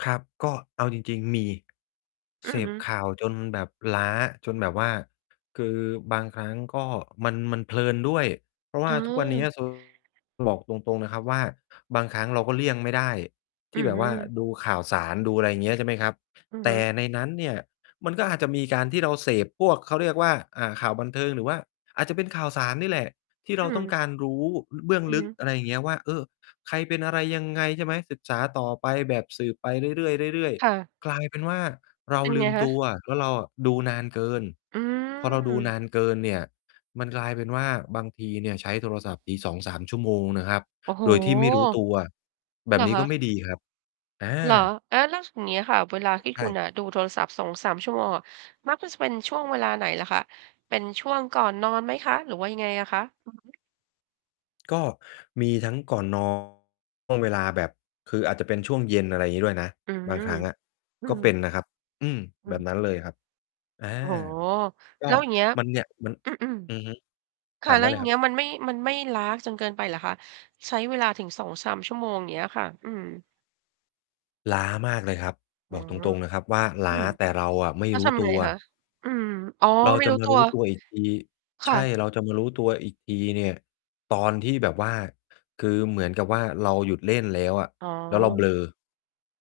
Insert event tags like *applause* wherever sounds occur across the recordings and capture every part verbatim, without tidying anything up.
ครับ ก็เอาจริง ๆ มี อืเสอฮพึ ข่าวจนแบบล้า จนแบบว่า คือบางครั้งก็มัน มันเพลินด้วย เพราะวอ๋่าทุกวันเนี้อ ย *unintelligible* หลอก ตรง ๆ นะครับว่า บางครั้งเราก็เลี่ยงไม่ได้ทอีื้่อแบฮบืว่าอ ดูข่าวสาร ดูอะไรเงี้ย ใช่ไหมครับ อือแตฮึ ่ในนั้นเนี่ยมันก็อาจจะมีการที่เราเสพพวก เขาเรียกว่า อ่า ข่าวบันเทิง หรือว่าอาจจะเป็นข่าวสารนี่แหละ ที่อเรืาต้องม การรู้ อ เบื้องอือลึฮึ ก อะไรอย่างเงี้ยว่า เออ ใครเป็นอะไรยังไง ใช่ไหม ศึกษาต่อไปแบบสืบไปเรื่อย ๆ เรื่อย ค่ะ ๆ กลายเป็นว่าเราเป็นลไืงมคตะ? ัวว่า เราอะดูนานเกิน อืพอเราดูนม านเกินเนี่ย มันกลายเป็นว่า บางทีเนี่ยใช้โทรศัพท์ที สองสาม ชั่วโมงนะครับ โอ้โฮ โดยที่ไม่รู้ตัว อแา บเหบรอนี้คก็ไะ? ม่ดีครับ อา เหรอ? อา แล้ว ส อย่างเงี้ยค่ะ เวลาที่ใชคุณ่ น่ะ ดูโทรศัพท์ สองสาม ชั่วโมงอะ มักจะเป็นช่วงเวลาไหนเหรอคะ? เป็นช่วงก่อนนอนไหมคะ หรือว่ายังไงอะคะ? อือฮึ ก็มีทั้งก่อน นอน ช่วงเวลาแบบ คืออาจจะเป็นช่วงเย็น อะไรงี้ด้วยนะ อือ บอื้างครั้งอะอก็ฮืเป็อ นนะครับ อืม อแืบบม นั้นเลยครับ อา โอ้โฮ ก็แล้วอย่างเงี้ย มันเนี่ย มัน อืม อือฮึ ๆ คถ่ะ ามไแดล้้วเอลย่ายงคเรังบ ี้ย มันไม่ มันไม่ล้าจนเกินไปเหรอคะ? ใช้เวลาถึง สองสาม ชั่วโมง อย่างเงี้ยค่ะ อืม ล้ามากเลยครับ อ๋บอ อกตรง ๆ นะครับว่าลอื้า ม แต่เราอะไม่แล้วรูท้ำตไงัว คะ? อืม ๆ อ๋อ เราไม่จะรู้มาตัรูว ้ตัวอีกที คใช่ะ ่ เราจะมารู้ตัวอีกทีเนี่ย ตอนที่แบบว่า คือเหมือนกับว่าเราหยุดเล่นแล้วอะ อ๋อ แล้วเราเบลอ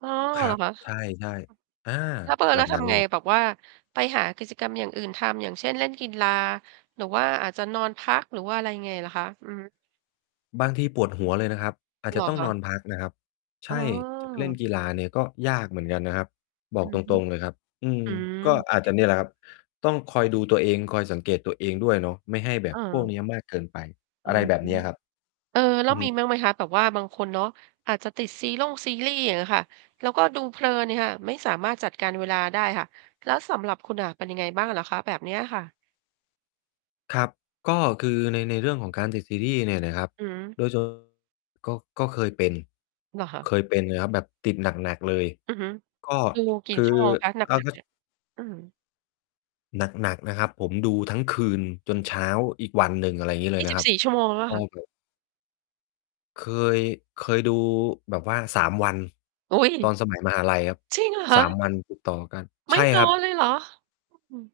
อ้อ ครเัหรอบ คะ? ใช่ ๆ อา แล้วเบลอ แบแล้วบทนั้นำไง เลย แบบว่าไปหากิจกรรมอย่างอื่นทำ อย่างเช่น เล่นกีฬา หรือว่าอาจจะนอนพัก หรือว่าอะไรยังไงเหรอคะ? อือฮึ บางทีปวดหัวเลยนะครับ อาจเจหระอต้องคะ? นอนพักนะครับ ใชอ๋่ จะไป เล่นอ กีฬาเนี่ย ก็ยากเหมือนกันนะครับ บออืกตอฮึ รง ๆ เลยครับ อืม อืก็ม อาจจะเนี่ยแหละครับ ต้องคอยดูตัวเอง คอยสังเกตตัวเองด้วยเนาะ ไม่ให้แบเบพวกเออ นี้ยมากเกินไป อือะไรม แบบเนี้ยครับ เออ แล้อืวอฮมีึ บ้างไหมคะ? แบบว่าบางคนเนาะ อาจจะติดซีร่งซีรีส์ อย่างเงี้ยค่ะ แล้วก็ดูเพลินเนี่ยค่ะ ไม่สามารถจัดการเวลาได้ค่ะ แล้วสำหรับคุณอะ เป็นยังไงบ้างเหรอคะ แบบเนี้ยอะค่ะ? ครับ ก็คือใน ในเรื่องของการติด ซีรีส์เนี่ยนะครับ อืม โดย *unintelligible* ก็ ก็เคยเป็น เหรอคะ? เคยเป็นนะครับ แบบติดหนัก ๆ เลย อือฮึ ก็ ดูกคี่ือ ชั่วโมงคะ หนอ้าว ัคก รัๆ เบ นี่ย? อือ หนัก ๆ นะครับ ผมดูทั้งคืนจนเช้าอีกวันหนึ่ง อะไรงี้เลยีย่นสะิคบรับ สี่ ชั่วโมงหรือเปลโ่อา ้คะ? โฮ เคย เคยดูแบบว่า สาม วัน อุ๊ย! ตอนสมัยมหาลัยครับ จริงเหรอคสาม ะ? วันติดต่อกัน ไมใช่่นครัอบ นเลยเหรอ? อ อืม